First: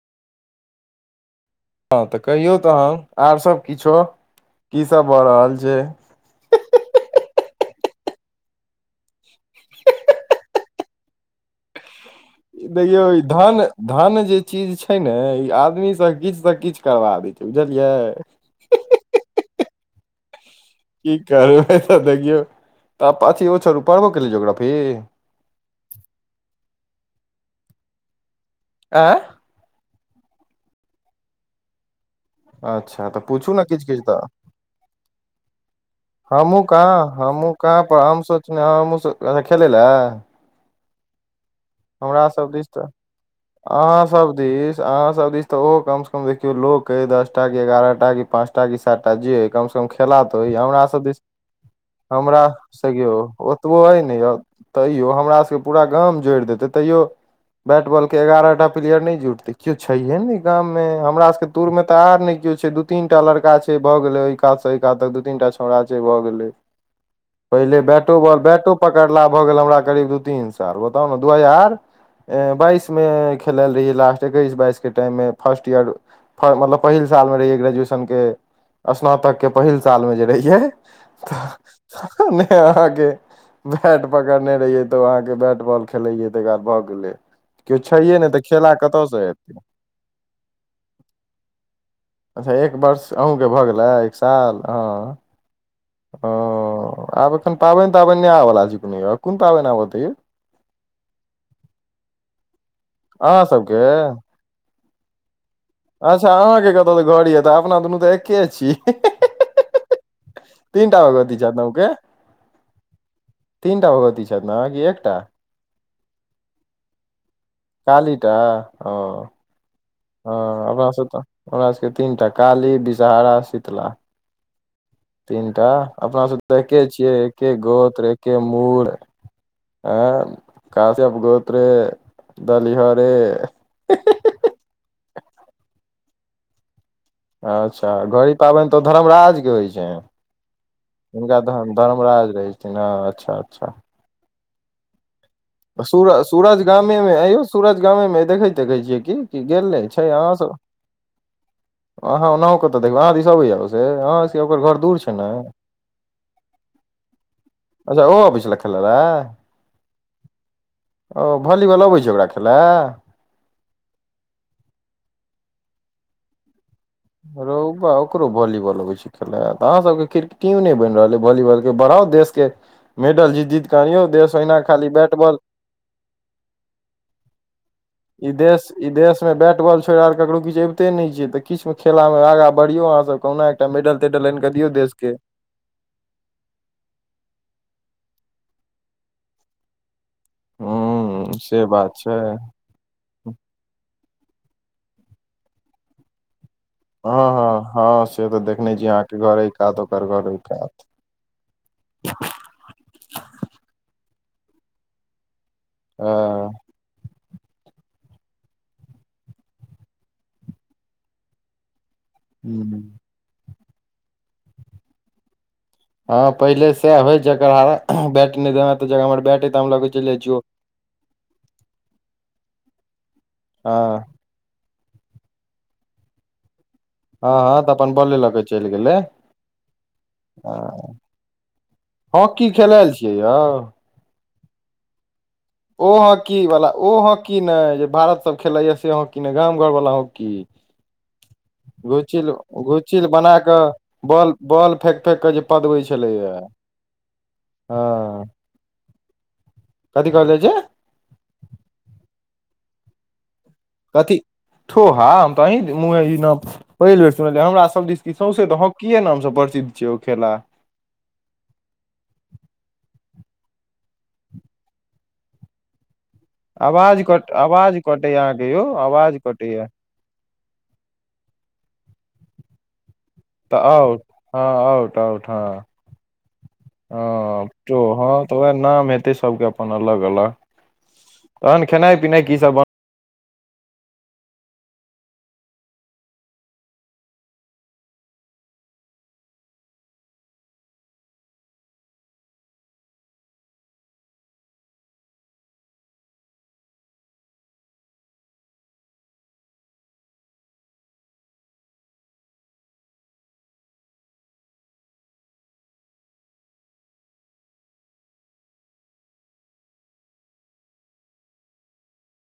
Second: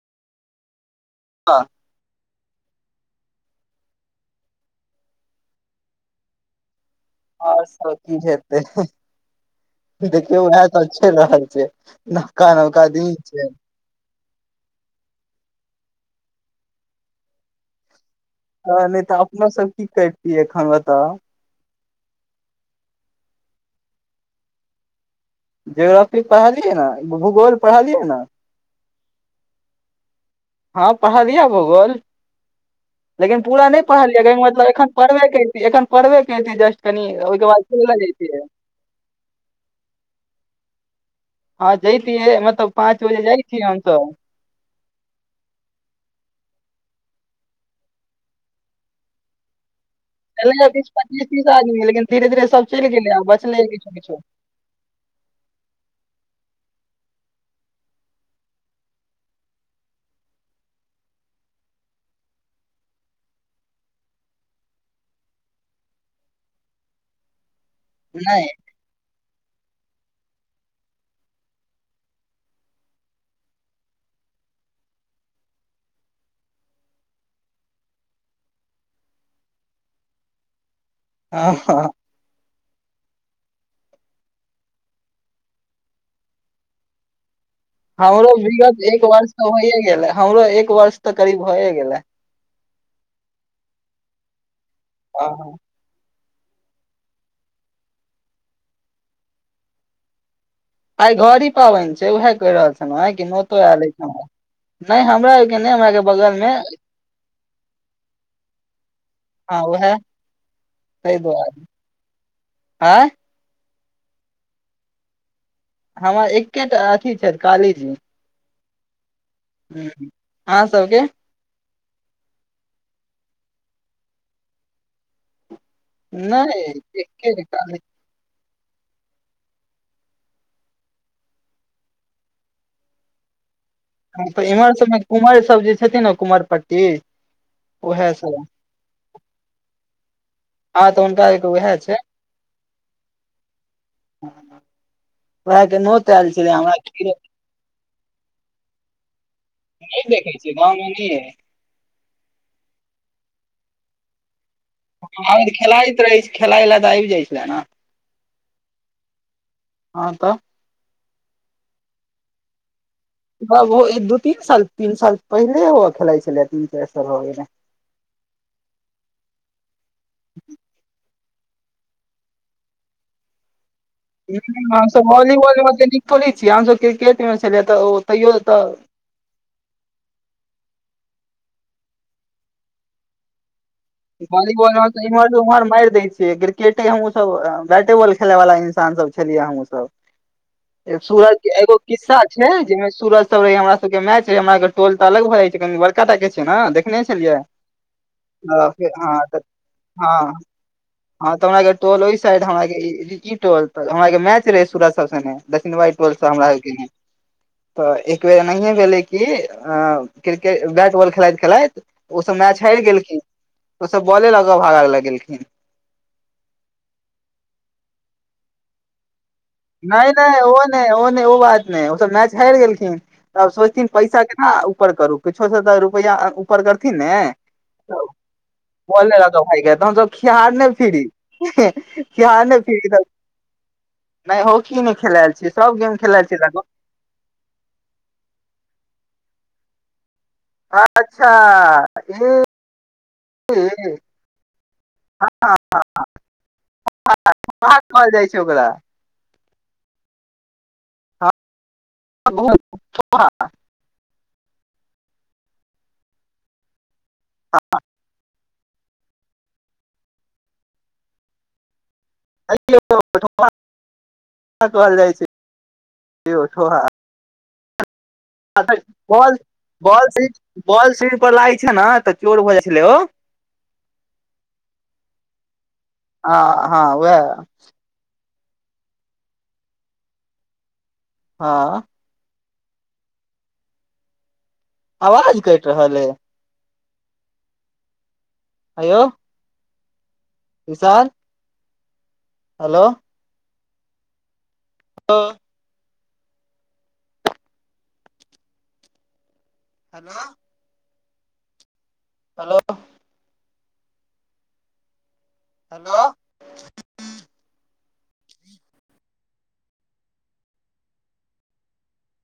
का हँ तऽ कहियौ तहन आर सब किछो की सब भऽ रहल छै और सब की हेतै देखियौ उएह तऽ चल रहल छै नवका नवका देखियौ दिन ई छै धन धन जे चीज छै ने ई आदमी सभ किछु से किछु करबा दै छै बुझलियै हां नहि तऽ अपनो सब की करितियै एखन बताउ की करबै तऽ देखिओ छर पढ़बो कलीए जोग्रफी जोग्रफी पढ़लियै ने भूगोल पढ़लियै ने आए हँ पढ़लिय भूगोल अच्छा तऽ लेकिन पूछू ने पूरा नहि किछ किछ तऽ पढ़लियै मतलब एखन पढ़बे कऽ एखन पढ़बे केतै हमहूँ जस्ट कनि ओहि के बाद खलल जैतियै नसँ ओ खेल ला हँ जइतियै सब दिस मतलब तऽ पाँच बजे जाइ छिय अ तऽ अहाँ सब दिस अहाँ सब दिस तऽ ओहो कम से कम देखिय लोक दसटा के एगारहटा कि पाँचटा सारटा जे कम सेम खेला तऽ होइ एलै हमर बीस सभ दि पच्चीस तीस आदमी लेकिन धीरे हमर धीरे सब स चलि गेलै आ बचलै ओतबो किछो अइ किछो ने य तैयो हमरा सभके पूरा गाम जोड़ि देतै तैयो बैट बॉल के एगारह टा प्लेयर नहि जुटते केओ छैहे ने गामं हमरा सबके तूर में तऽ आर ने केओ छै द दू तीन टा लड़का छै भए गेलै ओहि कात से ओ कात तक दू तीन टा छौड़ा छै भऽ गेलै पहिले बैटो बॉल नहि बैटो पकड़ला भऽ गेल हमरा करीब दू तीन साल बताउ ने दू हजार बाइसमे खेलल रहियै लास्ट एकैस बाइसके टाइममे फर्स्ट ईयर मतलब पहिल सालमे रहियै ग्रेजुएशनके स्नातकके पहिल सालमे जे रहियै हँ हँ तऽ अहाँ के बैट पकड़ने रहिय तो अहाँ के बैट बॉल खेलैयै तै एकटा भऽ गेलै केओ छैहे नहि आउरो तऽ खेला विगत एक कतयसँ वर्ष तऽ एतै होइए गेले हमरो एक वर्ष तऽ करीब होइए गेलै अच्छा एक वर्ष अहूँके भऽ गेलै एक साल ओ हँ, ओ आब एखन पाबनि ताबनि नहि आबऽला छै को य कोन पाबनि आबऽ तै यौ आइ घड़ी पाबनि छै वैहै कहि रहल छलहुं आ कि अहाँ नतो सबके आयल हमरा नहि हमरा आरके अच्छा बगल मे अहाँके कतहु तऽ घर यै तऽ अपना दुनू तऽ एके हँ उएह छीिय तीनटा ताहि आओर दुआरे जादव के आँय तीनटा भगवती छथि ने कि एकटा हर एकेटा अथी छथि कालीजी काली टा ओ ह अहाँ अपना सबके सब त ओकरा सभके तीन टा काली विषहारा शीतला तीनटा अपना सब नहि एके छियै एके काली गोत्र एके मूल आँ काश्यप गोत्र दलिहरे हम तऽ अच्छा इम्हर सबमे कुमारि सब जे छथिन ने कुमर पट्टी अच्छा उएह घड़ी सब पाबनि तऽ धर्मराज के होइ छै हँ तऽ हुनका आरके उएह छै धर्मराज रहै छथिन हँ अच्छा अच्छा हँ सूरज सूरज गामे खीर मे आयौ सूरज गामे देखैत देखै छियै की की गेले नहि छै देखै आहाँ छियै सब गाँवमे नहि अहाँ ओनाहु कतऽ देखबै अहाँ दिस आबे या से अहाँ से ओकर घर दूर छै ने ह खेलायइत रहै छी खेलाय लए तऽ आबि जाइ छलै ने अच्छा ओहो आनय छला खेल हँ तऽ ओ भॉलीबॉल अबै छै ओकरा खेलय ओ दू तीन साल तीन साल पहिले ओ खेलाइ छलथि इ रौ बा ओकरो वॉलीबॉल अबै छै खेला तऽहाँके क्रिक टीम नहि बनि रहल अइ वॉलीबॉलके बढ़ाव देश के मेडल जीत जीत क अनियौ हमसब वॉलीबॉल मे ओते निक थोरै छी हमसब क्रिकेट मे छलै तऽ इ तैयो तऽ देश इ देश बैट बॉल छोड़ि आर ककरो किछु अबिते नहि ने छै तऽ किछु मे खेला मे आगाँ बढ़ियौ अहाँ सब कहुना एकटा मेडल तेडल आनि कऽ दियौ बालीबॉल रहत देश त के इमहर उमहर मारि दै छै क्रिके केतेय हमहूँ सब बैटे बॉल खेले वाला इंसान सब छलियै हमहूँ सब हूं सूरज से एगो बात किस्सा छै जेमे सूरज सब रह हमरा सबके के मैच रह हमरा टोल त अलग भए जाय छै क बड़का टा के छै न हँ हँ हँ से तऽ देखने छी अहाँके हँ घर तऽ अय कात ओकर घर हँ ओय कात हँ तऽ हमरा के टोल ओइ साइड हमरा ई टोल त हमरा के मैच रहे सूरज सब सनेे दक्षिणवाइ टोल सँ हमरा हँ होइके ह तऽ एक बेेर एनाहिए भेलै कि अ क्रिकेट बैट बॉल खेलाइत खेलाइत ओसभ मैच हारि हूं गेलखिन ओसभ बॉले ल क भागा लग गेलखिन ह पहिले सेह होय जक बैट नहि देबा त हमर बैट तऽ हम लऽ कऽ चलि नहि जाइ नहि छियौ ओ नहि ओ नहि ओ बात नहि ओसभ मैच हारि गेलखिन तब सोचथिन हँ पैसा केना ऊपर करू किछो स तऽ रुपैआ उपर करथिन ने हँ हँ तऽ अपन बॉले लऽ के चलि गेलै बाॅले लेके भायग के तहन खियारने फिरी खियारने फिरी त रोउ नइ हॉकी नहि खेलायल छी ओ हॉकी वाला ओ हॉकी ने जे भारत सब खेलै या से हॉकी ने गाम घर वाला हॉकी अच्छा घुचिल ए घुचिल बना कऽ बॉल बॉल फेेक फेक के जे पदबै छलैयै कहल जाइ छै ओकरा [unintelligible] कथी कहल जाय छै हँ [unintelligible] कथी ठोहा हम तऽ अहीं नाम पहिल बेर सुनल हमरा सब दिस सौंसे हाकी यै नाम सब प्रसिद्ध छै ओ खेला कह कहल जाइ छै [unintelligible] आवाज कट आवाज कटै यै अहाॅं के अ तऽ बॉल बॉल स बॉल सर पर लागै छै ने तऽ चोर भऽ जाइ छलै ओ [unintelligible] तऽ आउट हँ आउट आउट हँ हँ हँ ह उएह ओ हँ तऽ उएह नाम हेतै सभके अपन अलग अलग हँ तहन खेनाइ पिनाइ की सब बन आवाज कटि रहल अय आयो Mishra hello hello hello hello hello